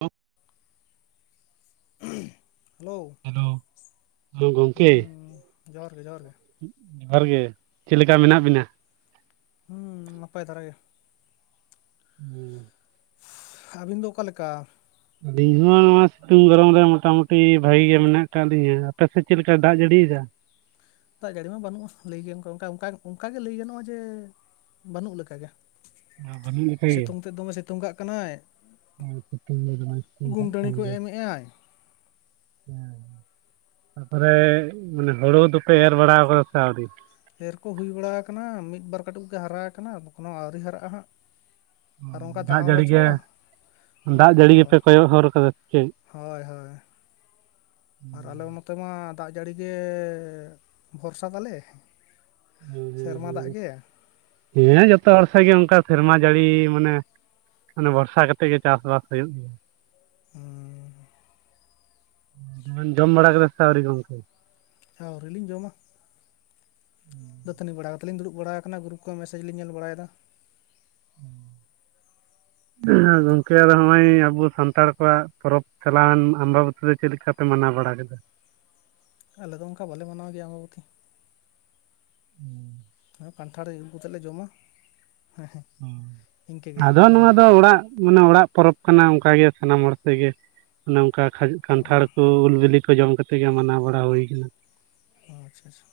ᱦᱮᱞ hello hello ᱦᱮᱸ ᱜᱚᱝᱠᱮ ᱡᱚᱦᱟᱨ ᱜᱮ ᱡᱚᱦᱟᱨ ᱜᱮ ᱡᱚᱦᱟᱨ ᱜᱮ ᱪᱮᱫ ᱞᱮᱠᱟ ᱢᱮᱱᱟᱜ ᱵᱤᱱᱟ ᱦᱩᱸ ᱱᱟᱯᱟᱭ ᱫᱷᱟᱨᱟ ᱜᱮᱭᱟ ᱦᱩᱸ ᱟᱹᱵᱤᱱ ᱫᱚ ᱚᱠᱟᱞᱮᱠᱟ ᱟᱹᱞᱤᱧ ᱦᱚᱸ ᱱᱚᱣᱟ ᱥᱤᱛᱩᱝ ᱜᱚᱨᱚᱢ ᱨᱮ ᱢᱚᱴᱟ ᱢᱩᱴᱤ ᱵᱷᱟᱜᱤ ᱜᱮ ᱢᱮᱱᱟᱜ ᱟᱠᱟᱫ ᱞᱤᱧᱟᱹ ᱟᱯᱮᱥᱮᱫ ᱪᱮᱫ ᱞᱮᱠᱟᱭ ᱫᱟᱜ ᱡᱟᱹᱲᱤᱭ ᱮᱫᱟ ᱫᱟᱜ ᱡᱟᱹᱲᱤ ᱢᱟ ᱵᱟᱹᱱᱩᱜᱼᱟ ᱞᱟᱹᱭ ᱜᱮ ᱚᱱ ᱚᱱᱠᱟ ᱚᱱᱠᱟ ᱚᱱᱠᱟᱜᱮ ᱞᱟᱹᱭ ᱜᱟᱱᱚᱜ-ᱟ ᱡᱮ ᱵᱟᱹᱱᱩᱜ ᱞᱮᱠᱟᱜᱮ ᱵᱟᱹᱱᱩᱜ ᱥᱤᱛᱩᱝ ᱛᱮᱫ ᱫᱚᱢᱮ ᱥᱤᱛᱩᱝ ᱠᱟᱜ ᱠᱟᱱᱟᱭ ᱟᱨ ᱥᱤᱛᱩᱝ ᱞᱟᱹᱭ ᱢᱮ ᱢᱟ ᱥᱤᱛᱩᱝ ᱜᱩᱢᱴᱟᱹᱲᱤ ᱠᱟᱜ ᱠᱚ ᱜᱮᱭᱟ ᱮᱢᱮᱜᱼᱟᱭ [unintelligible] ᱛᱟᱯᱚᱨᱮ ᱢᱟᱱᱮ ᱦᱩᱲᱩ ᱫᱚᱯᱮ ᱮᱨ ᱵᱟᱲᱟ ᱠᱟᱫᱟ ᱥᱮ ᱟᱹᱣᱨᱤ ᱮᱨ ᱠᱚ ᱦᱩᱭ ᱵᱟᱲᱟ ᱟᱠᱟᱱᱟ ᱢᱤᱫ ᱵᱟᱨ ᱠᱟᱹᱴᱩᱵ ᱜᱮ ᱦᱟᱨᱟ ᱟᱠᱟᱱᱟ ᱠᱷᱚᱱᱳ ᱟᱹᱣᱨᱤ ᱦᱟᱨᱟᱜ-ᱟ ᱦᱟᱸᱜ ᱟᱨ ᱚᱱᱠᱟ ᱫᱟᱜ ᱦᱚᱸ ᱡᱟᱹᱲᱤ ᱜᱮ ᱵᱟᱹᱪᱩᱜ-ᱟ ᱦᱚᱸ ᱫᱟᱜ ᱡᱟᱹᱲᱤ ᱜᱮᱯᱮ ᱠᱚᱭᱚᱜ ᱦᱚᱨ ᱠᱟᱫᱟ ᱥᱮ ᱪᱮᱫ? ᱦᱳᱭ ᱦᱳᱭ ᱟᱨ ᱟᱞᱮ ᱱᱚᱛᱮ ᱢᱟ ᱫᱟᱜ ᱡᱟᱹᱲᱤ ᱜᱮ ᱵᱷᱚᱨᱥᱟ ᱫᱟᱞᱮ ᱦᱮᱸ ᱥᱮᱨᱢᱟ ᱫᱟᱜ ᱦᱮᱸ ᱜᱮ ᱦᱮᱸ ᱡᱚᱛᱚ ᱦᱚᱲ ᱥᱮᱫ ᱜᱮ ᱚᱱᱠᱟ ᱥᱮᱨᱢᱟ ᱡᱟᱹᱲᱤ ᱢᱟᱱᱮ ᱢᱟᱱᱮ ᱵᱚᱨᱥᱟ ᱠᱟᱛᱮᱜ ᱜᱮ ᱪᱟᱥᱵᱟᱥ ᱦᱩᱭᱩᱜ ᱜᱮᱭᱟ ᱦᱩ ᱡᱚᱢ ᱵᱟᱲᱟ ᱠᱮᱫᱟ ᱥᱮ ᱟᱹᱣᱨᱤ ᱜᱚᱝᱠᱮ ᱟᱹᱣᱨᱤᱞᱤᱧ ᱡᱚᱢᱟ ᱫᱟᱹᱛᱟᱹᱱᱤ ᱵᱟᱲᱟ ᱠᱟᱛᱮᱞᱤ ᱫᱩᱲᱩᱵ ᱵᱟᱲᱟ ᱠᱟᱱᱟ ᱜᱩᱨᱩᱯ ᱠᱚᱨᱮ ᱢᱮᱥᱮᱡᱽ ᱞᱤᱧ ᱧᱮᱞ ᱵᱟᱲᱟᱭ ᱫᱟ ᱦᱩᱸ ᱜᱚᱝᱠᱮ ᱟ ᱱᱚᱜ-ᱚᱭ ᱟᱵᱚ ᱥᱟᱱᱛᱟᱲ ᱠᱚᱣᱟᱜ ᱯᱚᱨᱚᱵᱽ ᱪᱟᱞᱟᱣᱮᱱ ᱟᱢᱵᱟᱵᱚᱛᱤ ᱫᱚ ᱪᱮᱫ ᱞᱮᱠᱟ ᱯᱮ ᱢᱟᱱᱟᱣ ᱵᱟᱲᱟ ᱠᱮᱫᱟ ᱟᱞᱮᱫᱚ ᱚᱱᱠᱟ ᱵᱟᱞᱮ ᱢᱟᱱᱟᱣ ᱜᱮᱭᱟ ᱟᱢᱵᱟᱵᱚᱛᱤ ᱦᱩᱸ ᱠᱟᱱᱴᱷᱟᱲ ᱟᱹᱜᱩ ᱠᱟᱛᱮᱜ ᱞᱮ ᱡᱚᱢ-ᱟ᱾ ᱦᱮᱸ ᱦᱮᱸ ᱤᱱᱠᱟᱹ ᱜᱮ ᱟᱫᱚ ᱱᱚᱣᱟ ᱫᱚ ᱚᱲᱟᱜ, ᱢᱟᱱᱮ ᱚᱲᱟᱜ ᱯᱚᱨᱚᱵ ᱠᱟᱱᱟ ᱚᱱᱠᱟ ᱜᱮ ᱥᱟᱱᱟᱢ ᱦᱚᱲ ᱛᱮ ᱜᱮ ᱚᱱᱮ ᱚᱱᱠᱟ ᱠᱟᱱᱴᱷᱟᱲ ᱠᱚ ᱩᱞ ᱵᱤᱞᱤ ᱡᱚᱢ ᱠᱟᱛᱮ ᱜᱮ ᱢᱟᱱᱟᱣ ᱵᱟᱲᱟ ᱦᱩᱭ ᱟᱠᱟᱱᱟ᱾ ᱟᱪᱪᱷᱟ ᱟᱪᱪᱷᱟ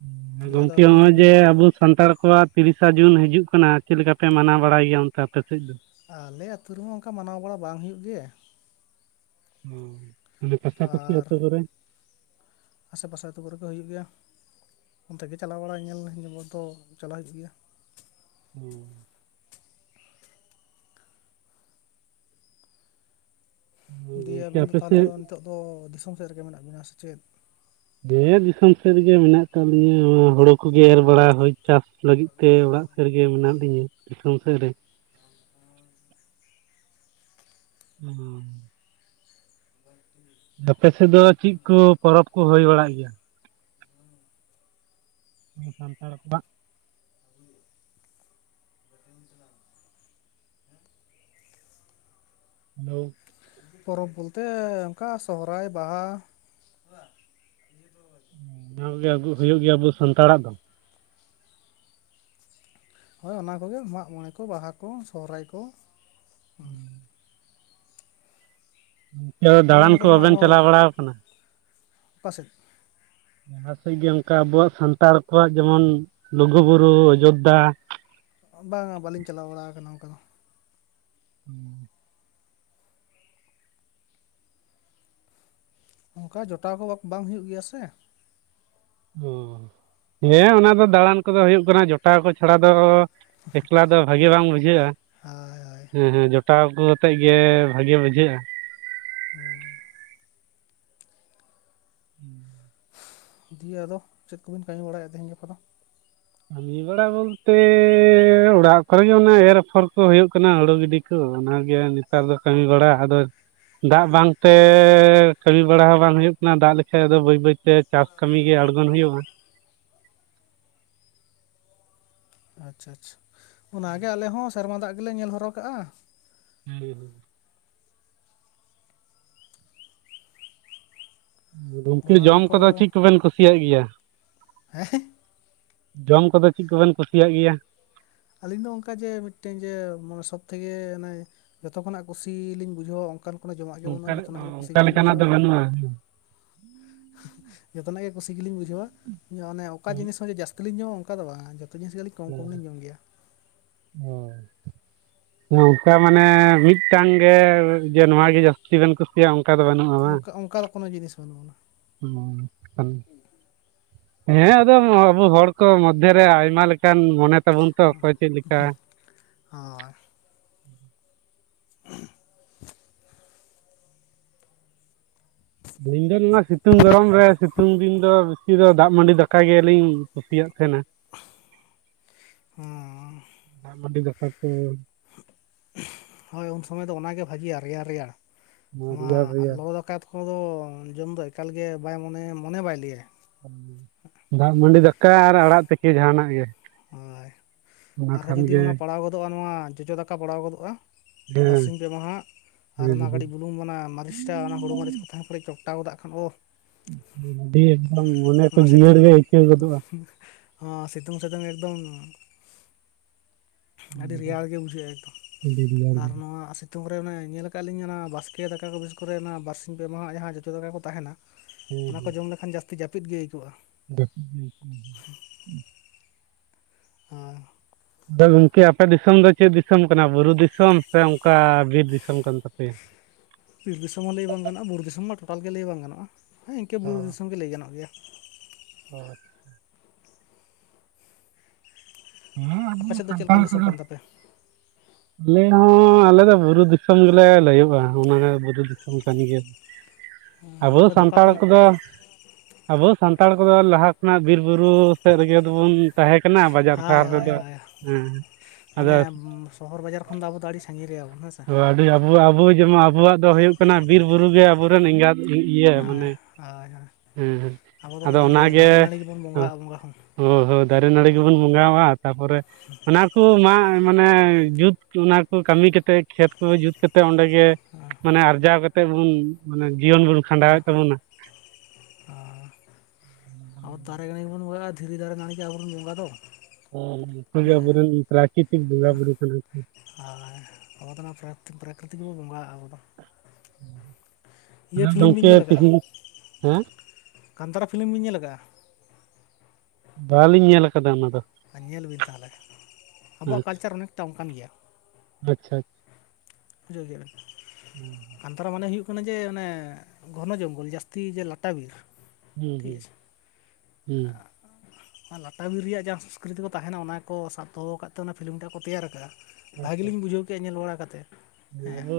[unintelligible] ᱫᱤᱭᱮ ᱟᱫᱚ ᱜᱚᱝᱠᱮ ᱟᱹᱵᱤᱱ ᱫᱚ ᱪᱮᱫ ᱦᱚᱸᱜᱼᱚᱭ ᱵᱤᱱ ᱡᱮ ᱪᱤᱠᱟᱹᱭᱮᱫᱼᱟ ᱟᱵᱚ ᱥᱟᱱᱛᱟᱲ ᱠᱚᱣᱟᱜ? ᱛᱤᱨᱤᱥᱟ ᱡᱩᱱ ᱦᱤᱡᱩᱜ ᱠᱟᱱᱟ ᱪᱮᱜ ᱞᱮᱠᱟ ᱯᱮ ᱢᱟᱱᱟᱣ ᱵᱟᱲᱟᱭ ᱜᱮᱭᱟ ᱚᱱᱛᱮ ᱟᱯᱮ ᱥᱮᱜ ᱫᱚ? ᱟᱞᱮ ᱟᱹᱛᱩ ᱨᱮᱢᱟ ᱚᱱᱠᱟ ᱢᱟᱱᱟᱣ ᱵᱟᱲᱟ ᱵᱟᱝ ᱦᱩᱭᱩᱜ ᱜᱮ ᱾ [unintelligible] ᱯᱟᱥᱟ ᱯᱟᱥᱤ ᱟᱨ ᱟᱹᱛᱩ ᱠᱚᱨᱮ? ᱟᱥᱮ ᱯᱟᱥᱮ ᱟᱹᱛᱩ ᱠᱚᱨᱮᱜ ᱫᱚ ᱦᱩᱭᱩᱜ ᱜᱮᱭᱟ, ᱚᱱᱛᱮ ᱜᱮ ᱪᱟᱞᱟᱣ ᱵᱟᱲᱟ ᱧᱮᱞ [unintelligible] ᱫᱚ ᱪᱟᱞᱟᱣ ᱦᱩᱭᱩᱜ ᱜᱮᱭᱟ ᱾ [unintelligible] ᱫᱤᱭᱮ ᱜᱚᱝᱠᱮ ᱟᱹᱵᱤᱱ ᱫᱚ ᱟᱯᱮ ᱛᱟᱦᱞᱮ ᱥᱮᱫ ᱫᱚ ᱱᱤᱛᱚᱜ ᱫᱚ ᱫᱤᱥᱚᱢ ᱥᱮᱜ ᱨᱮᱜᱮ ᱢᱮᱱᱟᱜ ᱵᱤᱱᱟ ᱥᱮ ᱪᱮᱫ? [unintelligible] ᱫᱤᱥᱚᱢ ᱥᱮᱜ ᱨᱮᱜᱮ ᱢᱮᱱᱟᱜ ᱠᱟᱜ ᱞᱤᱧᱟᱹ ᱦᱳᱲᱳ ᱠᱚᱜᱮ ᱮᱨ ᱵᱟᱲᱟ ᱦᱳᱭ ᱪᱟᱥ ᱞᱟᱹᱜᱤᱫ ᱛᱮ ᱚᱲᱟᱜ ᱥᱮᱜ ᱨᱮᱜᱮ ᱢᱮᱱᱟᱜ ᱞᱤᱧᱟᱹ ᱫᱤᱥᱚᱢ ᱥᱮᱜ ᱨᱮ ᱾ ᱚ [unintelligible] ᱟᱯᱮ ᱥᱮᱜ ᱫᱚ ᱪᱮᱜ ᱠᱚ ᱯᱚᱨᱚᱵᱽ ᱠᱚ ᱦᱩᱭ ᱵᱟᱲᱟᱜ ᱜᱮᱭᱟ? ᱥᱟᱱᱛᱟᱲ ᱠᱚᱣᱟᱻᱜ ᱾ [unintelligible] ᱯᱚᱨᱚᱵᱽ ᱵᱚᱞᱛᱮ ᱚᱱᱠᱟ ᱥᱚᱦᱚᱨᱟᱭ, ᱵᱟᱦᱟ ᱾ [unintelligible] ᱟᱹᱜᱩ ᱦᱩᱭᱩᱜ ᱜᱮᱭᱟ ᱟᱵᱚ ᱥᱟᱱᱛᱟᱲᱟᱜ ᱫᱚ? ᱦᱳᱭ ᱚᱱᱟ ᱠᱚᱜᱮ ᱢᱟᱜᱽ ᱢᱚᱬᱮ ᱠᱚ ᱵᱟᱦᱟ ᱠᱚ ᱥᱚᱨᱦᱟᱭ ᱠᱚ ᱾ [unintelligible] ᱟᱞᱮ ᱫᱟᱬᱟᱱ ᱱᱚᱛᱮ ᱠᱚ ᱫᱚ ᱦᱟᱸᱜ ᱵᱟᱵᱮᱱ ᱟᱨᱦᱚᱸ ᱪᱟᱞᱟᱣ ᱵᱟᱲᱟᱣᱟ ᱠᱟᱱᱟ? ᱚᱠᱟ ᱥᱮᱜ? ᱡᱟᱦᱟᱸ ᱥᱮᱜ ᱜᱮ ᱚᱱᱠᱟ ᱟᱵᱚᱣᱟᱜ ᱥᱟᱱᱛᱟᱲ ᱠᱚᱣᱟᱜ ᱡᱮᱢᱚᱱ ᱞᱩᱜᱩ ᱵᱩᱨᱩ ᱚᱡᱳᱫᱽᱫᱷᱟ ᱾ ᱵᱟᱝᱟ ᱵᱟᱹᱞᱤᱧ ᱪᱟᱞᱟᱣ ᱵᱟᱲᱟ ᱟᱠᱟᱱᱟ ᱚᱱᱠᱟ ᱫᱚ ᱾ [inaudible] ᱚᱱᱠᱟ ᱡᱚᱴᱟᱣ ᱠᱚ ᱵᱟᱝ ᱦᱩᱭᱩᱜ ᱜᱮᱭᱟ ᱥᱮ᱾ ᱳ ᱦᱮᱸ ᱚᱱᱟ ᱫᱚ ᱫᱟᱬᱟᱱ ᱠᱚᱫᱚ ᱦᱩᱭᱩᱜ ᱠᱟᱱᱟ ᱡᱚᱴᱟᱣ ᱠᱚ ᱪᱷᱟᱲᱟ ᱫᱚ, ᱮᱠᱞᱟ ᱫᱚ ᱵᱷᱟᱜᱮ ᱵᱟᱝ ᱵᱩᱡᱷᱟᱹᱜᱼᱟ, ᱦᱳᱭ ᱦᱳᱭ ᱦᱮᱸ ᱦᱮᱸ [unintelligible] ᱠᱚ ᱟᱛᱮᱜ ᱜᱮ ᱵᱷᱟᱜᱮ ᱵᱩᱡᱷᱟᱹᱜᱼᱟ ᱾ [inaudible] [unintelligible] ᱫᱤᱭᱮ ᱟᱫᱚ ᱪᱮᱫ ᱠᱚᱵᱤᱱ ᱠᱟᱹᱢᱤ ᱵᱟᱲᱟᱭᱮᱜᱼᱟ ᱛᱮᱦᱮᱧ ᱜᱟᱯᱟ ᱫᱚ? ᱠᱟᱹᱢᱤ ᱵᱟᱲᱟ ᱵᱚᱞᱛᱮᱻ ᱚᱲᱟᱜ ᱠᱚᱨᱮ ᱜᱮ ᱚᱱᱟ ᱮᱨ ᱟᱯᱷᱚᱨ ᱠᱚ ᱦᱩᱭᱩᱜ ᱠᱟᱱᱟ ᱾ ᱦᱩᱲᱩ ᱜᱤᱰᱤ [inaudible] [unintelligible] ᱚᱱᱟᱜᱮ ᱱᱮᱛᱟᱨ ᱫᱚ ᱠᱟᱹᱢᱤ ᱵᱟᱲᱟ ᱟᱫᱚ? ᱫᱟᱜ ᱵᱟᱝᱛᱮᱻ ᱠᱟᱹᱢᱤ ᱵᱟᱲᱟ ᱦᱚᱸ ᱵᱟᱝ ᱦᱩᱭᱩᱜ ᱠᱟᱱᱟ ᱾ ᱫᱟᱜ ᱞᱮᱠᱷᱟᱡ ᱫᱚ ᱵᱟᱹᱭ ᱵᱟᱹᱭᱛᱮ ᱪᱟᱥ [inaudible] ᱠᱟᱹᱢᱤ ᱜᱮ ᱟᱬᱜᱚᱱ ᱦᱩᱭᱩᱜᱼᱟ ᱾ ᱟᱪᱪᱷᱟ ᱪᱪᱪᱷᱟ, ᱚᱱᱟᱜᱮ ᱟᱞᱮ ᱦᱚᱸ ᱥᱮᱨᱢᱟ ᱫᱟᱜ ᱜᱮᱞᱮ ᱧᱮᱞ ᱦᱚᱨᱚ ᱠᱟᱜᱼᱟ ᱾ [unintelligible] [unintelligible] ᱜᱩᱝᱠᱮ ᱚᱱᱟ ᱡᱚᱢ ᱠᱚ ᱠᱚᱫᱚ ᱪᱮᱜ ᱠᱚᱵᱮᱱ ᱠᱩᱥᱤᱭᱟᱜ ᱜᱮᱭᱟ? [unintelligible] ᱡᱚᱢ ᱠᱚᱫᱚ ᱪᱮᱜ ᱠᱚᱵᱮᱱ ᱠᱩᱥᱤᱭᱟᱜ ᱜᱮᱭᱟ? ᱟᱹᱞᱤᱧ ᱫᱚ ᱚᱱᱠᱟ ᱡᱮ ᱢᱤᱫᱴᱮᱱ ᱡᱮᱮ ᱥᱚᱵ ᱛᱷᱮᱠᱮ ᱚᱱᱮ, ᱡᱚᱛᱚ ᱠᱷᱚᱱᱟᱜ ᱠᱩᱥᱤ ᱞᱤᱧ ᱵᱩᱡᱷᱟᱹᱣᱟ ᱚᱱᱠᱟᱱ ᱠᱳᱱᱳ ᱡᱚᱢᱟᱜ ᱜᱮ ᱚᱱᱠᱟ ᱵᱟᱹᱱᱩᱜᱼᱟ ᱡᱚᱛᱚᱱᱟᱜ ᱜᱮ ᱠᱩᱥᱤ ᱚᱱᱠᱟ ᱜᱮᱞᱤᱧ ᱞᱮᱠᱟᱱᱟᱜ ᱵᱩᱡᱷᱟᱹᱣᱟ ᱫᱚ ᱾ ᱵᱟᱹᱱᱩᱜᱼᱟ [unintelligible] ᱡᱚᱛᱚᱱᱟᱜ ᱜᱮ ᱠᱩᱥᱤ ᱜᱮᱞᱤᱧ ᱵᱩᱡᱷᱟᱹᱣᱟ ᱾ ᱚᱱᱮ ᱚᱠᱟ ᱡᱤᱱᱤᱥ ᱦᱚᱸ ᱡᱮ ᱡᱟᱹᱥ [unintelligible] ᱟᱹᱞᱤᱧ ᱦᱚᱸ ᱚᱱᱠᱟ ᱫᱚ ᱵᱟᱝ ᱡᱚᱛᱚ ᱡᱤᱱᱤᱥ ᱜᱮ [unintelligible] [unintelligible] ᱦᱳᱭ ᱱᱚᱝᱠᱟ ᱢᱟᱱᱮ ᱢᱤᱫᱴᱟᱝ ᱜᱮ ᱡᱮ ᱱᱚᱣᱟ ᱜᱮ ᱡ [unintelligible] [unintelligible] ᱵᱮᱱ ᱠᱩᱥᱤᱭᱟᱜᱼᱟ ᱚᱱᱠᱟ ᱫᱚ ᱵᱟᱹᱱᱩᱜᱼᱟ ᱵᱟᱝ? ᱚᱱᱠᱟ ᱚᱱᱠᱟ ᱫᱚ ᱠᱳᱱᱳ ᱡᱤᱱᱤᱥ ᱵᱟᱹᱱᱩᱜ ᱟᱱᱟ [unintelligible] ᱦᱮᱸ ᱟᱫᱚ ᱟᱵᱚ ᱦᱚᱲ ᱠᱚ ᱢᱚᱫᱷᱮᱨᱮ ᱟᱭᱢᱟ ᱞᱮᱠᱟᱱ ᱢᱚᱱᱮ? ᱛᱟᱵᱚᱱ ᱛᱚ ᱚᱠᱚᱭ ᱪᱮᱫ ᱞᱮᱠᱟ [unintelligible] ᱦᱳᱭ [unintelligible] ᱟᱹᱞᱤᱧ ᱫᱚ ᱱᱚᱣᱟ ᱥᱤᱛᱩᱝ ᱜᱚᱨᱚᱢ ᱨᱮ ᱥᱤᱛᱩᱝ ᱫᱤᱱ ᱫᱚ ᱵᱤᱥᱤ ᱫᱚ ᱫᱟᱜ ᱢᱟᱹᱰᱤ ᱫᱟᱠᱟ ᱜᱮᱞᱤᱧ ᱠᱩᱥᱤᱭᱟᱜ ᱛᱟᱦᱮᱸᱱᱟ ᱾ [unintelligible] ᱦᱩᱸ ᱫᱟᱜ ᱢᱟᱹᱰᱤ ᱫᱟᱠᱟ ᱠᱚ ᱦᱳᱭ ᱩᱱ ᱥᱚᱢᱚᱭ ᱫᱚ ᱚᱱᱟᱜᱮ ᱵᱷᱟᱹᱜᱤᱜᱼᱟ ᱨᱮᱭᱟᱲ ᱨᱮᱭᱟᱲ ᱱᱚᱣᱟ ᱨᱮᱭᱟᱲ ᱨᱮᱭᱟᱲ ᱞᱚᱞᱚ ᱫᱟᱠᱟ ᱠᱚᱫᱚ ᱡᱚᱢ ᱫᱚ ᱮᱠᱟᱞᱜᱮ ᱵᱟᱭ ᱢᱚᱱᱮ ᱢᱚᱱᱮ ᱵᱟᱭ ᱞᱟᱹᱭᱟ᱾ ᱫᱟᱜ ᱢᱟᱹᱰᱤ ᱫᱟᱠᱟ ᱟᱨ ᱟᱲᱟᱜ ᱛᱤᱠᱤ ᱡᱟᱦᱟᱱᱟᱜ ᱜᱮ ᱦᱳᱭ ᱚᱱᱟ ᱟᱨᱦᱚᱸ ᱠᱷᱟᱱ ᱡᱩᱫᱤ ᱜᱮ ᱚᱱᱟ ᱯᱟᱲᱟᱣ ᱜᱚᱫᱚᱜᱼᱟ ᱱᱚᱣᱟ ᱡᱚᱡᱚ ᱫᱟᱠᱟ ᱯᱟᱲᱟᱣ ᱜᱚᱫᱚᱜᱼᱟ ᱦᱮᱸ ᱵᱟᱨᱥᱤᱧ ᱯᱮ ᱢᱟᱦᱟ ᱟᱨ ᱦᱮᱸ ᱚᱱᱟ ᱠᱟᱹᱴᱤᱡ ᱵᱩᱞᱩᱝ ᱚᱱᱟ ᱢᱟᱹᱨᱤᱪᱴᱟ ᱚᱱᱟ ᱦᱩᱲᱩ ᱢᱟᱹᱨᱤᱪ ᱠᱚ ᱛᱟᱦᱮᱸ ᱯᱨᱮ ᱟᱴᱟᱣᱚᱫᱟᱜ ᱠᱷᱟᱱ ᱚᱻ ᱟᱹᱰᱤ ᱮᱠᱫᱚᱢ ᱢᱚᱱᱮ ᱠᱚ ᱡᱤᱭᱟᱹᱲ ᱜᱮ ᱟᱹᱭᱠᱟᱹᱣ ᱜᱚᱫᱚᱜᱼᱟ [inaudible] ᱚ ᱥᱤᱛᱩᱝ ᱥᱤᱛᱩᱝ ᱮᱠᱫᱚᱢ ᱟᱹᱰᱤ ᱨᱮᱭᱟᱲ ᱜᱮ ᱵᱩᱡᱷᱟᱹᱜᱼᱟ ᱮᱠᱫᱚᱢ ᱟᱹᱰᱤ ᱨᱮᱭᱟᱲ ᱟᱨ ᱜᱮ ᱱᱚᱣᱟ ᱥᱤᱛᱳᱝ ᱨᱮ ᱚᱱᱮ ᱧᱮᱞ ᱠᱟᱜᱟ ᱞᱤᱧ ᱚᱱᱟ ᱵᱟᱥᱠᱮ ᱫᱟᱠᱟ ᱠᱚ ᱵᱤᱥ ᱠᱚᱨᱮ ᱚᱱᱟ ᱵᱟᱨᱥᱤᱧ ᱯᱮ ᱢᱟᱦᱟ ᱡᱟᱦᱟᱸ ᱡᱚᱛᱚ ᱫᱟᱠᱟ ᱠᱚ ᱛᱟᱦᱮᱱᱟ ᱦᱮᱸ ᱚᱱᱟ ᱠᱚ ᱦᱮᱸ ᱡᱚᱢ ᱞᱮᱠᱷᱟᱱ ᱡᱟᱹᱥᱛᱤ ᱡᱟᱹᱯᱤᱫ ᱜᱮ ᱟᱹᱭᱠᱜᱼᱟ᱾ [unintelligible] ᱟᱨ ᱟᱫᱚ ᱜᱚᱢᱠᱮ ᱟᱯᱮ ᱫᱤᱥᱚᱢ ᱫᱚ ᱪᱮᱫ ᱫᱤᱥᱚᱢ ᱠᱟᱱᱟ ᱵᱩᱨᱩ ᱫᱤᱥᱚᱢ ᱥᱮ ᱚᱱᱠᱟ ᱵᱤᱨ ᱫᱤᱥᱚᱢ ᱠᱟᱱ ᱛᱟᱯᱮᱭᱟ ᱵᱤᱨ ᱫᱤᱥᱚᱢ ᱦᱚᱸ ᱞᱟᱹᱭ ᱵᱟᱝ ᱜᱟᱱᱚᱜᱼᱟ ᱵᱩᱨᱩ ᱫᱤᱥᱚᱢ ᱢᱟ ᱴᱳᱴᱟᱞ ᱜᱮ ᱞᱟᱹᱭ ᱵᱟᱝ ᱜᱟᱱᱼᱟ ᱦᱮ ᱤᱱᱠᱟᱹ ᱵᱩᱨᱩ ᱫᱤᱥᱚᱢ ᱜᱮ ᱞᱟᱹᱭ ᱜᱟᱱᱚᱜ ᱜᱮᱭᱟ᱾ ᱦᱳᱭ ᱦᱮᱸ ᱟᱵᱚ ᱟᱯᱮ ᱥᱮᱫ ᱫᱚ ᱪᱮᱫ ᱥᱟᱱᱛᱟᱲ ᱞᱮᱠᱟᱱ ᱫᱤᱥᱚᱢ ᱠᱚᱫᱚ ᱠᱟᱱ ᱛᱟᱯᱮᱭᱟ? ᱟᱞᱮ ᱦᱚᱸ ᱟᱞᱮ ᱫᱚ ᱵᱩᱨᱩ ᱫᱤᱥᱚᱢ ᱜᱮᱞᱮ ᱞᱟᱹᱭᱼᱟ ᱚᱱᱟ ᱵᱩᱨᱩ ᱫᱤᱥᱚᱢ ᱠᱟᱱ ᱜᱮᱭᱟ ᱟᱵᱚ ᱟᱯᱮ ᱫᱚ ᱚᱠᱟ ᱥᱟᱱᱛᱟᱲ ᱯᱚᱝ ᱠᱚᱫᱚ ᱟᱵᱚ ᱥᱟᱱᱛᱟᱲ ᱠᱚᱫᱚ ᱞᱟᱦᱟ ᱠᱷᱚᱱᱟᱜ ᱵᱤᱨ ᱵᱩᱨᱩ ᱥᱮᱫ ᱨᱮᱜᱮ ᱫᱚᱵᱩᱱ ᱛᱟᱦᱮᱸ ᱠᱟᱱᱟ ᱵᱟᱡᱟᱨ ᱦᱳᱭ ᱥᱟᱦᱟᱨ ᱦᱳᱭ ᱨᱮᱫᱚ ᱦᱳᱭ ᱦᱮᱸ ᱟᱫᱚ ᱢᱟᱱᱮ ᱥᱚᱦᱚᱨ ᱵᱟᱡᱟᱨ ᱠᱷᱚᱱ ᱫᱚ ᱟᱵᱚ ᱫᱚ ᱟᱹᱰᱤ ᱥᱟᱜᱤᱧ ᱜᱮᱭᱟᱵᱚᱱ ᱦᱮᱸ ᱥᱮ ᱚ ᱟᱹᱰᱤ ᱟᱵᱚ ᱟᱵᱚ ᱡᱮᱢᱚᱱ ᱟᱵᱚᱣᱟᱜ ᱫᱚ ᱦᱩᱭᱩᱜ ᱠᱟᱱᱟ ᱵᱤᱨ ᱵᱩᱨᱩ ᱜᱮ ᱟᱵᱚᱨᱮᱱ ᱮᱸᱜᱟᱛ ᱤᱭᱟᱹ ᱢᱟᱱᱮ ᱦᱮᱸ ᱦᱳᱭ ᱦᱳᱭ ᱦᱮᱸ ᱦᱮᱸ ᱟᱵᱚ ᱫᱚ ᱟᱫᱚ ᱚᱱᱟᱜᱮ ᱫᱟᱨᱮ ᱱᱟᱹᱲᱤ ᱜᱮᱵᱚᱱ ᱵᱚᱸᱜᱟᱜᱼᱟ ᱵᱚᱸᱜᱟ ᱦᱚᱸ ᱚ ᱦᱚᱸ ᱫᱟᱨᱮ ᱱᱟᱹᱲᱤ ᱜᱮᱵᱚᱱ ᱵᱚᱸᱜᱟ ᱛᱟᱯᱚᱨᱮ ᱚᱱᱟ ᱠᱚ ᱢᱟ ᱢᱟᱱᱮ ᱡᱩᱛ ᱚᱱᱟ ᱠᱚ ᱠᱟᱹᱢᱤ ᱠᱟᱛᱮ ᱠᱷᱮᱛ ᱠᱚ ᱡᱩᱛ ᱠᱟᱛᱮᱫ ᱚᱸᱰᱮ ᱜᱮ ᱢᱟᱱᱮ ᱟᱨᱡᱟᱣ ᱠᱟᱛᱮᱫ ᱵᱚᱱ ᱢᱟᱱᱮ ᱡᱤᱭᱚᱱ ᱵᱚᱱ ᱠᱷᱟᱸᱰᱟᱣᱮᱫ ᱛᱟᱵᱚᱱᱟ᱾ ᱟᱨ ᱟᱵᱚ ᱫᱟᱨᱮ ᱱᱟᱹᱲᱤ ᱵᱚᱱ ᱵᱚᱸᱜᱟ ᱫᱷᱤᱨᱤ ᱫᱟᱨᱮ ᱱᱟᱹᱲᱤ ᱟᱵᱚᱨᱮᱱ ᱵᱚᱸᱜᱟ ᱫᱚ ᱦᱚᱸ ᱚᱱᱠᱚ ᱦᱮᱸ ᱜᱮ ᱟᱵᱚᱨᱮᱱ ᱯᱨᱟᱠᱨᱤᱛᱤᱠ ᱵᱚᱸᱜᱟ ᱵᱩᱨᱩ ᱠᱟᱱᱟ ᱠᱚ ᱦᱳᱭ ᱟᱵᱚ ᱫᱚ ᱚᱱᱟ ᱯᱨᱟ ᱯᱨᱟᱠᱨᱤᱛᱤᱠ ᱜᱮ ᱵᱚ ᱵᱚᱸᱜᱟ ᱟᱵᱚ ᱫᱚ ᱤᱭᱟᱹ ᱟᱫᱚ ᱯᱷᱤᱞᱤᱢ ᱵᱤᱱ ᱜᱚᱝᱠᱮ ᱧᱮᱞ ᱠᱟᱜᱼᱟ ᱛᱤᱦᱤᱧ ᱦᱮᱸ ᱠᱟᱱᱛᱟᱨᱟ ᱯᱷᱤᱞᱤᱢ ᱵᱤᱱ ᱧᱮᱞ ᱟᱠᱟᱜᱼᱟ ᱵᱟᱞᱤᱧ ᱧᱮᱞ ᱟᱠᱟᱫᱟ ᱚᱱᱟ ᱫᱚ᱾ ᱟᱨ ᱧᱮᱞ ᱵᱤᱱ ᱛᱟᱦᱚᱞᱮ ᱟᱵᱚᱣᱟᱜ ᱠᱟᱞᱪᱟᱨ ᱚᱱᱮᱠᱴᱟ ᱚᱱᱠᱟᱱ ᱜᱮᱭᱟ᱾ ᱟᱪᱪᱷᱟ ᱵᱩᱡᱷᱟᱹᱣ ᱜᱮ ᱠᱟᱱᱛᱟᱨᱟ ᱢᱟᱱᱮ ᱦᱩᱭᱩᱜ ᱠᱟᱱᱟ ᱡᱮ ᱚᱱᱮ ᱜᱷᱚᱱᱚ ᱡᱚᱝᱜᱚᱞ ᱡᱟᱹᱥᱛᱤ ᱡᱮ ᱞᱟᱴᱟ ᱵᱤᱨ ᱦᱩᱸ ᱴᱷᱤᱠ ᱦᱩᱸ ᱟᱪᱷᱮ ᱦᱮᱸ ᱞᱟᱴᱟ ᱵᱤᱨ ᱨᱮᱭᱟᱜ ᱡᱟᱦᱟᱸ ᱥᱚᱠᱨᱤᱛᱤ ᱠᱚ ᱛᱟᱦᱮᱱᱟ ᱚᱱᱟ ᱠᱚ ᱥᱟᱵ ᱫᱚᱦᱚ ᱟᱠᱟᱫ ᱛᱮ ᱚᱱᱟ ᱯᱷᱤᱞᱤᱢ ᱴᱟᱜ ᱠᱚ ᱛᱮᱭᱟᱨ ᱟᱠᱟᱟᱜᱼᱟ ᱾ ᱵᱷᱟᱜᱮ ᱟᱪᱪᱷᱟ ᱞᱤᱧ ᱵᱩᱡᱷᱟᱹᱣ ᱠᱮᱫᱮᱜᱼᱟ ᱧᱮᱞ ᱵᱟᱲᱟ ᱠᱟᱛᱮᱫ ᱾ ᱟᱵᱚ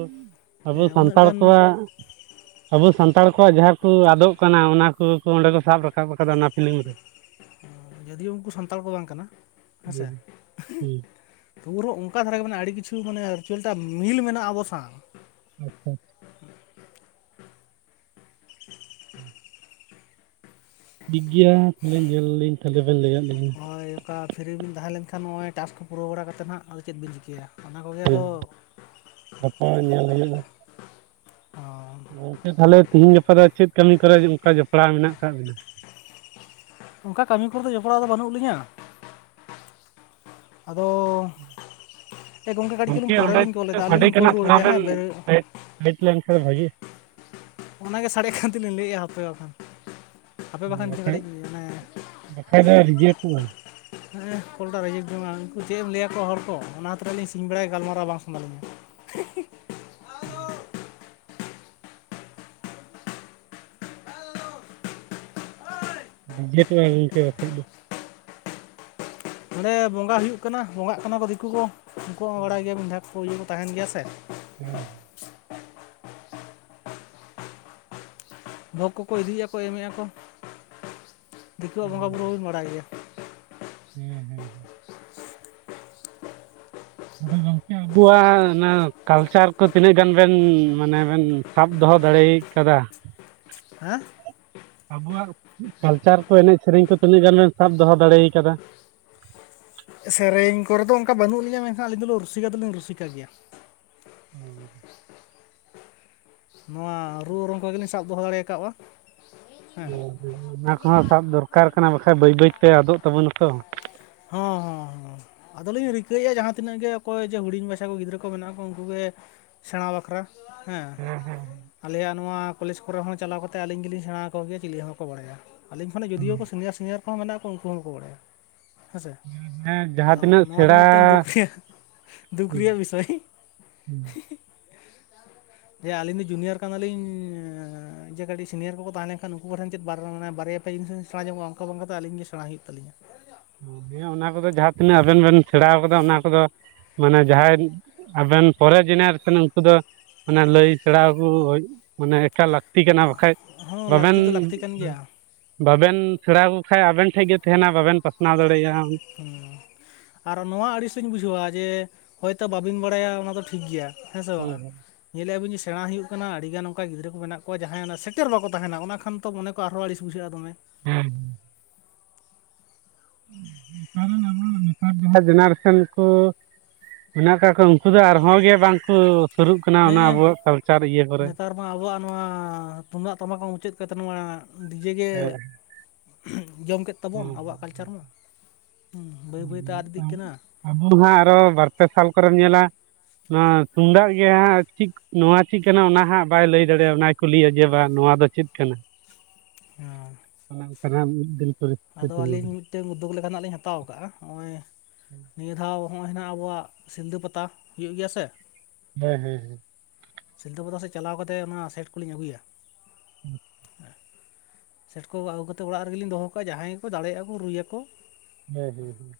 ᱟᱵᱚ ᱥᱟᱱᱛᱟᱲ ᱠᱚᱣᱟᱜ ᱟᱵᱚ ᱥᱟᱱᱛᱟᱲ ᱠᱚᱣᱟᱜ ᱡᱟᱦᱟᱸ ᱠᱚ ᱟᱫᱚᱜ ᱠᱟᱱᱟ᱾ ᱚᱱᱟ ᱠᱚ ᱚᱱᱸᱰᱮ ᱠᱚ ᱥᱟᱵ ᱨᱟᱠᱟᱵ ᱟᱠᱟᱫᱟ ᱚᱱᱟ ᱯᱷᱤᱞᱤᱢ ᱨᱮ᱾ [unintelligible] ᱡᱳᱫᱤᱭᱳ ᱩᱱᱠᱩ ᱥᱟᱱᱛᱟᱲ ᱠᱚ ᱵᱟᱝ ᱠᱟᱱᱟ ᱦᱮᱸᱥᱮ ᱦᱩᱸ ᱦᱩᱸ ᱯᱩᱨᱟᱹ ᱚᱱᱠᱟ ᱫᱷᱟᱨᱟ ᱜᱮ ᱢᱟᱱᱮ ᱟᱹᱰᱤ ᱠᱤᱪᱷᱩ ᱢᱟᱱᱮ ᱨᱤᱡᱟᱞ ᱴᱟ ᱢᱤᱞ ᱢᱮᱱᱟᱜᱼᱟ, ᱟᱵᱚ ᱥᱟᱶ, ᱟᱪᱪᱷᱟ ᱴᱷᱤᱠ ᱜᱮᱭᱟ ᱛᱟᱦᱚᱞᱮ ᱧᱮᱞ ᱞᱤᱧ ᱛᱟᱦᱚᱞᱮ ᱵᱮᱱ ᱞᱟᱹᱭᱟᱫ ᱞᱤᱧᱟᱹ ᱦᱳᱭ ᱚᱠᱟ ᱯᱷᱤᱨᱤ ᱵᱤᱱ ᱛᱟᱦᱮᱸ ᱞᱮᱱᱠᱷᱟᱱ ᱱᱚᱜᱼᱚᱭ ᱴᱟᱥᱠ ᱠᱚ ᱯᱩᱨᱟᱹᱣ ᱵᱟᱲᱟ ᱠᱟᱛᱮᱫ ᱦᱟᱸᱜ ᱟᱫᱚ ᱪᱮᱫ ᱵᱤᱱ ᱪᱤᱠᱟᱹᱭᱟ? ᱚᱱᱟ ᱠᱚᱜᱮ ᱦᱮᱸ ᱟᱫᱚ ᱜᱟᱯᱟ ᱧᱮᱞ ᱦᱩᱭᱩᱜ-ᱟ᱾ ᱜᱚᱝᱠᱮ ᱛᱟᱦᱞᱮ ᱛᱤᱦᱤᱧ ᱜᱟᱯᱟ ᱫᱚ ᱪᱮᱫ ᱠᱟᱹᱢᱤ ᱠᱚᱨᱮ ᱚᱱᱠᱟ ᱡᱚᱯᱲᱟᱣ ᱢᱮᱱᱟᱜ ᱟᱠᱟᱜ ᱵᱤᱱᱟ? ᱚᱱᱠᱟ ᱠᱟᱹᱢᱤ ᱠᱚᱨᱮ ᱫᱚ ᱡᱚᱯᱲᱟᱣ ᱫᱚ ᱵᱟᱹᱱᱩᱜ ᱞᱤᱧᱟ᱾ ᱟᱫᱚ ᱾ ᱮ ᱜᱚᱢᱠᱮ ᱠᱟᱹᱴᱤᱡ ᱪᱩᱞᱩ ᱜᱚᱝᱠᱮ ᱚᱸᱰᱮ ᱯᱚᱨᱮᱞᱤᱧ ᱠᱚᱞ ᱮᱫᱟ ᱟᱹᱞᱤᱧ ᱞᱤᱧ ᱠᱚᱞ ᱨᱩᱣᱟᱹᱲ [inaudible] ᱦᱮᱸ ᱵᱮ [unintelligible] ᱦᱤᱢ ᱞᱮᱱᱠᱷᱟᱱ ᱵᱷᱟᱹᱜᱮ ᱚᱱᱟᱜᱮ ᱥᱟᱰᱮᱜ ᱠᱷᱟᱱ ᱛᱮᱞᱤᱧ ᱞᱟᱹᱭ ᱮᱜᱼᱟ ᱦᱟᱯᱮ ᱵᱟᱠᱷᱟᱱ ᱟᱯᱮ ᱵᱟᱠᱷᱟᱱ ᱵᱟᱠᱷᱟᱡ [inaudible] ᱢᱟᱱᱮ ᱵᱟᱠᱷᱟᱡ ᱫᱚ ᱨᱤᱡᱮᱠᱴᱚᱜᱼᱟ ᱦᱮᱸ ᱠᱚᱞᱴᱟ ᱨᱟᱡᱤᱵᱽ ᱵᱢᱟ ᱩᱱᱠᱩ ᱪᱮᱫ ᱮᱢ ᱞᱟᱹᱭᱟᱠᱚᱣᱟ ᱦᱚᱲ ᱠᱚ ᱚᱱᱟᱛ ᱨᱮ ᱞᱞᱤᱧ ᱥᱤᱧ ᱵᱟᱲᱟᱭᱟ ᱜᱟᱞᱢᱟᱨᱟᱣ ᱵᱟᱝ ᱥᱟᱱᱟ ᱞᱤᱧᱟ [unintelligible] ᱦᱮᱸ [unintelligible] ᱨᱤᱡᱮᱴᱚᱜ-ᱟ ᱜᱚᱝᱠᱮ ᱵᱟᱠᱷᱟᱡ ᱫᱚ᱾ ᱚᱸᱰᱮ ᱵᱚᱸᱜᱟ ᱦᱩᱭᱩᱜ ᱠᱟᱱᱟ ᱵᱚᱸᱜᱟᱜ ᱠᱟᱱᱟ ᱠᱚ ᱫᱤᱠᱩ ᱠᱚ ᱩᱱᱠᱩ ᱦᱚᱸ ᱵᱟᱲᱟᱭ ᱜᱮᱭᱟ ᱵᱤᱱ ᱵᱫᱷᱟ ᱠᱚ ᱤᱭᱟᱹ ᱠᱚ ᱛᱟᱦᱮᱱ ᱜᱮᱭᱟ ᱥᱮ ᱦᱮᱸ᱾ ᱵᱷᱚᱜᱽ ᱠᱚᱠᱚ ᱤᱫᱤᱭᱮᱜ-ᱟ ᱠᱚ ᱮᱢ ᱮᱜᱼᱟ ᱠᱚ ᱫᱤᱠᱩᱣᱟᱜ ᱵᱚᱸᱜᱟᱼᱵᱩᱨᱩ ᱦᱚᱸ ᱵᱤᱱ ᱵᱟᱲᱟᱭ ᱜᱮᱭᱟ᱾ ᱦᱩᱸ ᱦᱩᱸ ᱦᱩᱸ ᱟᱫᱚ ᱜᱚᱝᱠᱮ ᱟᱵᱚᱣᱟᱜ ᱚᱱᱟ ᱠᱟᱞᱪᱟᱨ ᱠᱚ ᱛᱤᱱᱟᱹᱜ ᱜᱟᱱ ᱵᱮᱱ ᱢᱟᱱᱮ ᱵᱮᱱ ᱥᱟᱵ ᱫᱚᱦᱚ ᱫᱟᱲᱮᱭ ᱠᱟᱫᱟ᱾ ᱦᱮᱸ! ᱟᱵᱚᱣᱟᱜ ᱠᱟᱞᱪᱟᱨ ᱠᱚ ᱮᱱᱮᱡ ᱥᱮᱨᱮᱧ ᱠᱚ ᱛᱤᱱᱟᱹᱜ ᱜᱟᱱ ᱮᱢ ᱥᱟᱵ ᱫᱚᱦᱚ ᱫᱟᱲᱮᱭ ᱠᱟᱫᱟ? ᱥᱮᱨᱮᱧ ᱠᱚᱨᱮ ᱫᱚ ᱚᱱᱠᱟ ᱵᱟᱹᱱᱩᱜ ᱞᱤᱧᱟ ᱢᱮᱱᱠᱷᱟᱱ ᱟᱹᱞᱤᱧ ᱫᱚ ᱨᱩᱥᱤᱠᱟ ᱫᱚᱞᱤᱧ ᱨᱩᱥᱤᱠᱟ ᱜᱮᱭᱟ᱾ ᱚᱸᱻ ᱾ ᱱᱚᱣᱟ ᱨᱩ ᱚᱨᱚᱝ ᱠᱚ ᱜᱮᱞᱤᱧ ᱥᱟᱵ ᱫᱚᱦᱚ ᱫᱟᱲᱮᱠᱟᱣᱼᱟ ᱦᱮᱸ᱾ ᱦᱮᱸ ᱚᱱᱟ ᱠᱚᱦᱚᱸ ᱥᱟᱵ ᱫᱚᱨᱠᱟᱨ ᱠᱟᱱᱟ ᱵᱟᱠᱷᱟ ᱵᱟᱹᱭ ᱵᱟᱹᱭᱛᱮ ᱟᱫᱚᱜ ᱛᱟᱵᱚᱱᱟ ᱛᱚ᱾ ᱦᱚᱸ ᱦᱚᱸ ᱦᱚᱸ ᱟᱫᱚᱞᱤᱧ ᱨᱤᱠᱟᱹᱭ ᱮᱜᱼᱟ ᱡᱟᱦᱟᱸ ᱛᱤᱱᱟᱹᱜ ᱜᱮ ᱚᱠᱚᱭ ᱡᱮ ᱦᱩᱰᱤᱧ ᱵᱷᱟᱪᱷᱟ ᱠᱚ ᱜᱤᱫᱽᱨᱟᱹ ᱠᱚ ᱢᱮᱱᱟᱜ ᱠᱚ ᱩᱱᱠᱩᱩᱜ ᱜᱮ ᱥᱮᱬᱟ ᱵᱟᱠᱷᱨᱟ ᱦᱮᱸ ᱻ᱾ ᱟᱞᱮᱭᱟᱜ ᱱᱚᱣᱟ ᱠᱚᱞᱮᱡᱽ ᱠᱚᱨᱮ ᱦᱚᱸ ᱪᱟᱞᱟᱣ ᱠᱟᱛᱮᱜ ᱟᱹᱞᱤᱧ ᱜᱤᱞᱤᱧ ᱥᱮᱬᱟ ᱟᱠᱚᱜᱮᱭᱟ ᱪᱤᱞᱤ ᱦᱚᱸ ᱵᱟᱠᱚ ᱵᱟᱲᱟᱭᱟ᱾ ᱟᱹᱞᱤᱧ ᱠᱷᱚᱱᱟᱜ ᱡᱳᱫᱤᱭᱳ ᱠᱚ ᱥᱤᱱᱤᱭᱟᱨ ᱥᱤᱱᱤᱭᱟᱨ ᱠᱚᱦᱚᱸ ᱢᱮᱱᱟᱜ ᱠᱚᱣᱟ ᱩᱱᱠᱩ ᱦᱚᱸ ᱵᱟᱠᱚ ᱵᱟᱲᱟᱭᱟ᱾ ᱦᱮᱸᱥᱮ ᱦᱮᱸ ᱡᱟᱦᱟᱸ ᱟᱫᱚ ᱛᱤᱱᱟᱹᱜ ᱱᱚᱣᱟ ᱫᱚ ᱥᱮᱬᱟ ᱢᱤᱫᱴᱟᱝ ᱫᱩᱠ ᱨᱮᱭᱟᱜ ᱫᱩᱠ ᱨᱮᱭᱟᱜ ᱵᱤᱥᱚᱭ [unintelligible] ᱡᱮ ᱟᱹᱞᱤᱧ ᱫᱚ ᱡᱩᱱᱤᱭᱟᱨ ᱠᱟᱱᱟᱞᱤᱧ ᱡᱮ ᱠᱟᱹᱴᱤᱡ ᱥᱤᱱᱤᱭᱟᱨ ᱠᱚᱠᱚ ᱛᱟᱦᱮᱸ ᱞᱮᱱ ᱠᱷᱟᱱ ᱩᱱᱠᱩ ᱠᱚ ᱴᱷᱮᱢ [inaudible] ᱵᱟᱨ [unintelligible] ᱟᱹᱞᱤᱧ ᱜᱮ ᱥᱮᱬᱟ ᱦᱩᱭᱩᱜ ᱛᱟᱹᱞᱤᱧ᱾ ᱦᱮᱸ ᱚᱱᱟ ᱠᱚᱫᱚ ᱡᱟᱦᱟᱸ ᱛᱤᱱᱟᱹᱜ ᱟᱵᱮᱱ ᱵᱮᱱ ᱥᱮᱬᱟᱣ ᱠᱟᱫᱟ ᱚᱱᱟ ᱠᱚᱫᱚ ᱢᱟᱱᱮ ᱡᱟᱦᱟᱸᱭ ᱟᱵᱮᱱ ᱯᱚᱨᱮ ᱡᱮᱱᱟᱨᱮᱥᱚᱱ ᱩᱱᱠᱩ ᱫᱚ ᱢᱟᱱᱮ ᱞᱟᱹᱭ ᱥᱮᱬᱟᱣ ᱠᱩ ᱢᱟᱱᱮ ᱮᱠᱟᱞ ᱛᱤ ᱠᱟᱱᱟ ᱵᱟᱠᱷᱟᱡ ᱦᱚᱸ ᱵᱟᱵᱮᱱ ᱞᱟᱹᱠᱛᱤ ᱫᱚ ᱞᱟᱹᱠᱛᱤ ᱠᱟᱱ ᱜᱮᱭᱟ ᱵᱟᱵᱮᱱ ᱥᱮᱬᱟᱣᱠᱚ ᱠᱷᱟᱱ ᱟᱵᱮᱱ ᱴᱷᱮᱡ ᱜᱮ ᱛᱟᱦᱮᱱᱟ ᱵᱟᱵᱮᱱ ᱯᱟᱥᱱᱟᱣ ᱫᱟᱲᱮᱭᱟᱜᱼᱟ᱾ ᱟᱨ ᱱᱚᱣᱟ ᱟᱹᱲᱤᱥ ᱤᱧ ᱵᱩᱡᱷᱟᱹᱣᱟ ᱡᱮ ᱦᱚᱭᱛᱚ ᱵᱟᱹᱵᱤᱱ ᱵᱟᱲᱟᱭᱟ ᱚᱱᱟ ᱫᱚ ᱴᱷᱤᱠ ᱜᱮᱭᱟ ᱦᱮᱸ ᱥᱮ ᱵᱟᱝ -ᱟ ᱾ ᱧᱮᱞᱮᱫᱼᱟ ᱵᱤᱱ ᱡᱮ ᱥᱮᱬᱟ ᱦᱩᱭᱩᱜ ᱠᱟᱱᱟ ᱧᱮᱞ ᱮᱵᱤᱱ ᱡᱮ ᱥᱮᱬᱟ ᱦᱳᱭᱛᱳ ᱠᱟᱱᱟ ᱟᱹᱰᱤ ᱜᱟᱱ ᱚᱱᱠᱟ ᱜᱤᱫᱽᱨᱟᱹ ᱠᱚ ᱢᱮᱱᱟᱜ ᱠᱚᱣᱟ ᱡᱟᱦᱟᱸᱭ ᱚᱱᱟ ᱥᱮᱴᱮᱨ ᱵᱟᱠᱚ ᱛᱟᱦᱮᱱᱟ ᱚᱱᱟ ᱠᱷᱟᱱ ᱛᱚ ᱢᱚᱱᱮ ᱟᱨ ᱦᱚᱸ ᱟᱹᱲᱤᱥ ᱵᱩᱡᱷᱟᱹᱜ-ᱟ ᱫᱚᱢᱮ᱾ [unintelligible] [unintelligible] ᱡᱮᱱᱟᱨᱮᱥᱚᱱ ᱠᱚ ᱢᱮᱱᱟᱜ ᱠᱟᱜ ᱠᱚᱣᱟ ᱩᱱᱠᱩ ᱫᱚ ᱟᱨᱦᱚᱸ ᱜᱮ ᱵᱟᱝᱠᱩ ᱥᱩᱨᱩᱜ ᱠᱟᱱᱟ ᱚᱱᱟ ᱦᱮᱸ ᱟᱵᱚᱣᱟᱜ ᱠᱟᱞᱪᱟᱨ ᱤᱭᱟᱹ ᱠᱚᱨᱮ᱾ ᱱᱮᱛᱟᱨ ᱟᱵᱚᱣᱟᱜ ᱱᱚᱣᱟ ᱛᱩᱢᱫᱟᱜ ᱛᱚᱢᱟ ᱢᱩᱪᱟᱹᱫ ᱠᱟᱛᱮ ᱱᱚᱣᱟ ᱰᱤᱡᱮ ᱜᱮ ᱡᱚᱢ ᱠᱮᱫ ᱛᱟᱵᱚᱱ ᱟᱵᱚᱣᱟᱜ ᱠᱟᱞᱪᱟᱨ ᱢᱟ, ᱦᱩᱸ, ᱵᱟᱹᱭ ᱵᱟᱹᱭᱛᱮ ᱟᱫ ᱤᱫᱤᱜ ᱠᱟᱱᱟ᱾ ᱟᱵᱩ ᱦᱟᱸᱜ ᱟᱨᱚ ᱵᱟᱨ-ᱯᱮ ᱥᱟᱞ ᱠᱚᱨᱮᱢ ᱧᱮᱞᱟ ᱱᱚᱣᱟ ᱛᱩᱢᱫᱟᱜ ᱜᱮ ᱦᱟᱸᱜ ᱪᱤ ᱱᱚᱣᱟ ᱪᱤᱫ ᱠᱟᱱᱟ ᱚᱱᱟ ᱦᱟᱸᱜ ᱵᱟᱭ ᱞᱟᱹᱭ ᱫᱟᱲᱮᱭᱟᱜ ᱚᱱᱟᱭ ᱠᱩᱞᱤᱭᱟ ᱡᱮ, ᱵᱟᱝ ᱱᱚᱣᱟ ᱫᱚ ᱪᱮᱫ ᱠᱟᱱᱟ? ᱦᱩᱸ᱾ [unintelligible] ᱟᱫᱚ ᱟᱹᱞᱤᱧ ᱢᱤᱫᱴᱮᱱ ᱩᱫᱫᱳᱜᱽ ᱞᱮᱠᱟᱱᱟᱜ ᱞᱤᱧ ᱦᱟᱛᱟᱣ ᱠᱟᱜᱼᱟ ᱱᱚᱜᱼᱚᱭ ᱦᱮᱸ ᱱᱤᱭᱟᱹ ᱫᱷᱟᱣ ᱦᱚᱸᱜᱼᱚᱭ ᱦᱮᱱᱟᱜ ᱟᱵᱚᱣᱟᱜ ᱥᱤᱞᱫᱟᱹ ᱯᱟᱛᱟ ᱦᱩᱭᱩᱜ ᱜᱮᱭᱟ ᱥᱮ? ᱦᱮᱸ ᱦᱩᱸ ᱦᱩᱸ ᱥᱤᱞᱫᱟᱹ ᱯᱟᱛᱟ ᱥᱮᱫ ᱪᱟᱞᱟᱣ ᱠᱟᱛᱮ ᱚᱱᱟ ᱥᱮᱴ ᱠᱚᱞᱤᱧ ᱟᱹᱜᱩᱭᱟ [inaudible] ᱥᱮᱴ ᱠᱚ ᱟᱹᱜᱩ ᱠᱟᱛᱮ ᱚᱲᱟᱜ ᱨᱮᱜᱮᱞᱤᱧ ᱫᱚᱦᱚ ᱠᱟᱜᱼᱟ ᱡᱟᱦᱟᱸᱭ ᱜᱮᱠᱚ ᱫᱟᱲᱮᱭᱟᱜᱼᱟ ᱠᱚ ᱨᱩᱭᱟᱠᱚ ᱦᱮᱸ ᱦᱩᱸ ᱦᱩᱸ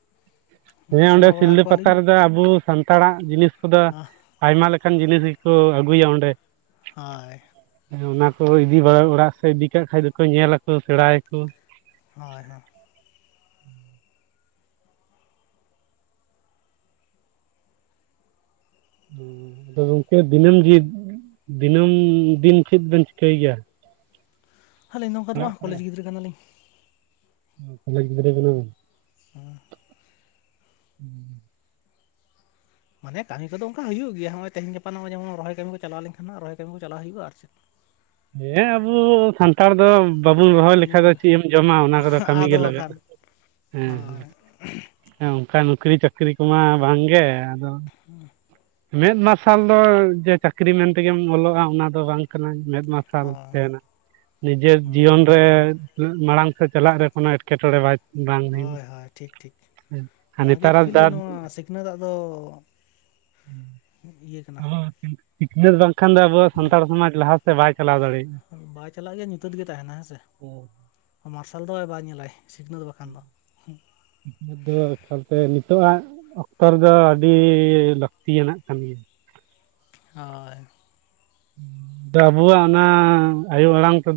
ᱦᱮᱸ ᱚᱸᱰᱮ ᱥᱮᱬᱟ ᱵᱟᱲᱟ ᱥᱤᱞᱫᱟᱹ ᱯᱟᱛᱟ ᱟᱠᱚᱣᱟᱞᱤᱧ ᱨᱮᱫᱚ ᱟᱵᱚ ᱥᱟᱱᱛᱟᱲ ᱟᱜ ᱡᱤᱱᱤᱥ ᱠᱚᱫᱚ ᱦᱳᱭ ᱟᱭᱢᱟ ᱞᱮᱠᱟᱱ ᱡᱤᱱᱤᱥ ᱜᱮᱠᱚ ᱟᱹᱜᱩᱭᱟ ᱚᱸᱰᱮ᱾ ᱦᱳᱭ ᱚᱱᱟ ᱠᱚ ᱤᱫᱤ ᱵᱟᱲᱟ ᱚᱲᱟᱜ ᱥᱮᱫ ᱤᱫᱤ ᱠᱟᱜ ᱠᱷᱟᱡ ᱫᱚᱠᱚ ᱧᱮᱞ ᱟᱠᱚ ᱥᱮᱬᱟᱭ ᱟᱠᱚ ᱾ ᱦᱳᱭ ᱦᱳᱭ ᱟᱫᱚ ᱜᱚᱝᱠᱮ ᱫᱤᱱᱟᱹᱢ ᱫᱤᱱ ᱫᱤᱱᱟᱹᱢ ᱫᱤᱱ ᱪᱮᱫ ᱵᱮᱱ ᱪᱤᱠᱟᱹᱭ ᱜᱮᱭᱟ? ᱟᱹᱞᱤᱧ ᱱᱚᱝᱠᱟ ᱫᱚ ᱚᱲᱟᱜ ᱵᱟᱝ ᱠᱚᱞᱮᱡᱽ ᱠᱚᱨᱮ ᱜᱤᱫᱽᱨᱟᱹ ᱠᱟᱱᱟᱞᱤᱧ [unintelligible] ᱦᱩᱸ ᱦᱩᱸ ᱢᱟᱱᱮ ᱠᱟᱹᱢᱤ ᱠᱚᱫᱚ ᱚᱱᱠᱟ ᱦᱩᱭᱩᱜ ᱜᱮᱭᱟ ᱦᱚᱜᱚᱭ ᱛᱮᱦᱮᱧ ᱜᱟᱯᱟ ᱱᱚᱼ ᱡᱮᱢᱚᱱ ᱨᱚᱹᱦᱚᱭ ᱠᱟᱹᱢᱤ ᱠᱚ ᱪᱟᱞᱟᱣ ᱞᱮᱱ ᱠᱷᱟᱱ ᱨᱚᱦᱚᱭ ᱠᱟᱹᱢᱤ ᱪᱟᱞᱟᱶ ᱦᱩᱭᱩᱜᱼᱟ ᱟᱨ ᱪᱮᱫ [inaudible] ᱦᱮᱸ ᱟᱵᱚ ᱥᱟᱱᱛᱟᱲ ᱫᱚ ᱵᱟᱵᱚᱱ ᱨᱚᱦᱚᱭ ᱤᱱᱟᱹ ᱞᱮᱠᱷᱟᱱ ᱫᱚ ᱠᱚᱜᱮ ᱪᱮᱫ ᱮᱢ ᱡᱚᱢᱼᱟ ᱚᱱᱟ ᱠᱚᱫᱚ ᱠᱟᱹᱢᱤ ᱟᱫᱚ ᱜᱮ ᱞᱟᱜᱟᱜᱼᱟ ᱵᱟᱠᱷᱟᱱ ᱾ ᱦᱳᱭ ᱦᱮᱸ ᱚᱱᱠᱟ ᱱᱩᱠᱨᱤ ᱪᱟᱹᱠᱨᱤ ᱠᱚᱢᱟ ᱵᱟᱝᱜᱮ ᱟᱫᱚ ᱦᱩᱸ ᱢᱮᱫ ᱢᱟᱨᱥᱟᱞ ᱫᱚ ᱡᱮ ᱪᱟᱹᱠᱨᱤ ᱢᱮᱱᱛᱮᱜᱮᱢ ᱚᱞᱚᱜᱼᱟ ᱚᱱᱟ ᱫᱚ ᱵᱟᱝ ᱠᱟᱱᱟ ᱢᱮᱫ ᱢᱟᱨᱥᱟᱞ ᱾ ᱦᱳᱭ ᱛᱟᱦᱮᱱᱟ ᱱᱤᱡᱮᱨ ᱦᱳᱭ ᱡᱤᱭᱚᱱ ᱨᱮ ᱢᱟᱲᱟᱝ ᱥᱮᱫ ᱪᱟᱞᱟᱜ ᱨᱮ ᱠᱳᱱᱳ ᱮᱴᱠᱮᱴᱚᱬᱮ ᱵᱟᱭ ᱵᱟᱝ ᱦᱩᱭᱩᱜᱼᱟ ᱦᱳᱭ ᱦᱳᱭ ᱴᱷᱤᱠ ᱴᱷᱤᱠ ᱟᱨ ᱱᱚᱣᱟ ᱜᱮ ᱱᱮᱛᱟᱨᱟᱜ ᱮᱠᱪᱩᱭᱮᱞᱤ ᱫᱟ ᱱᱚᱣᱟ ᱥᱤᱠᱷᱱᱟᱹᱛ ᱫᱟᱜ ᱫᱚ ᱤᱭᱟᱹ ᱠᱟᱱᱟ ᱥᱤᱠᱷᱱᱟᱹᱛ ᱵᱟᱝᱠᱷᱟᱱ ᱫᱚ ᱟᱵᱚᱶᱟᱜ ᱥᱟᱱᱛᱟᱲ ᱥᱚᱢᱟᱡᱽ ᱞᱟᱦᱟ ᱥᱮᱫ ᱵᱟᱭ ᱪᱟᱞᱟᱣ ᱫᱟᱲᱮᱭᱟᱜᱼᱟ ᱾ ᱵᱟᱭ ᱪᱟᱞᱟᱜ ᱜᱮᱭᱟ ᱧᱩᱛᱟᱹᱛ ᱜᱮ ᱛᱟᱦᱮᱱᱟ ᱦᱮᱸ ᱥᱮ ᱢᱟᱨᱥᱟᱞ ᱫᱚ ᱵᱟᱭ ᱧᱮᱞᱟᱭ ᱥᱤᱠᱷᱱᱟᱹᱛ ᱵᱟᱠᱷᱟᱱ ᱫᱚ ᱾ ᱟᱥᱚᱞᱛᱮ ᱱᱤᱛᱚᱜ ᱟᱜ ᱚᱠᱛᱚ ᱨᱮᱫᱚ ᱟᱹᱰᱤ ᱞᱟᱹᱠᱛᱤᱭᱟᱱᱟᱜ ᱠᱟᱱ ᱜᱮᱭᱟ ᱾ ᱦᱳᱭ ᱾ ᱟᱵᱚᱣᱟᱜ ᱚᱱᱟ ᱟᱭᱳ ᱟᱲᱟᱝ ᱛᱮᱫᱚ ᱾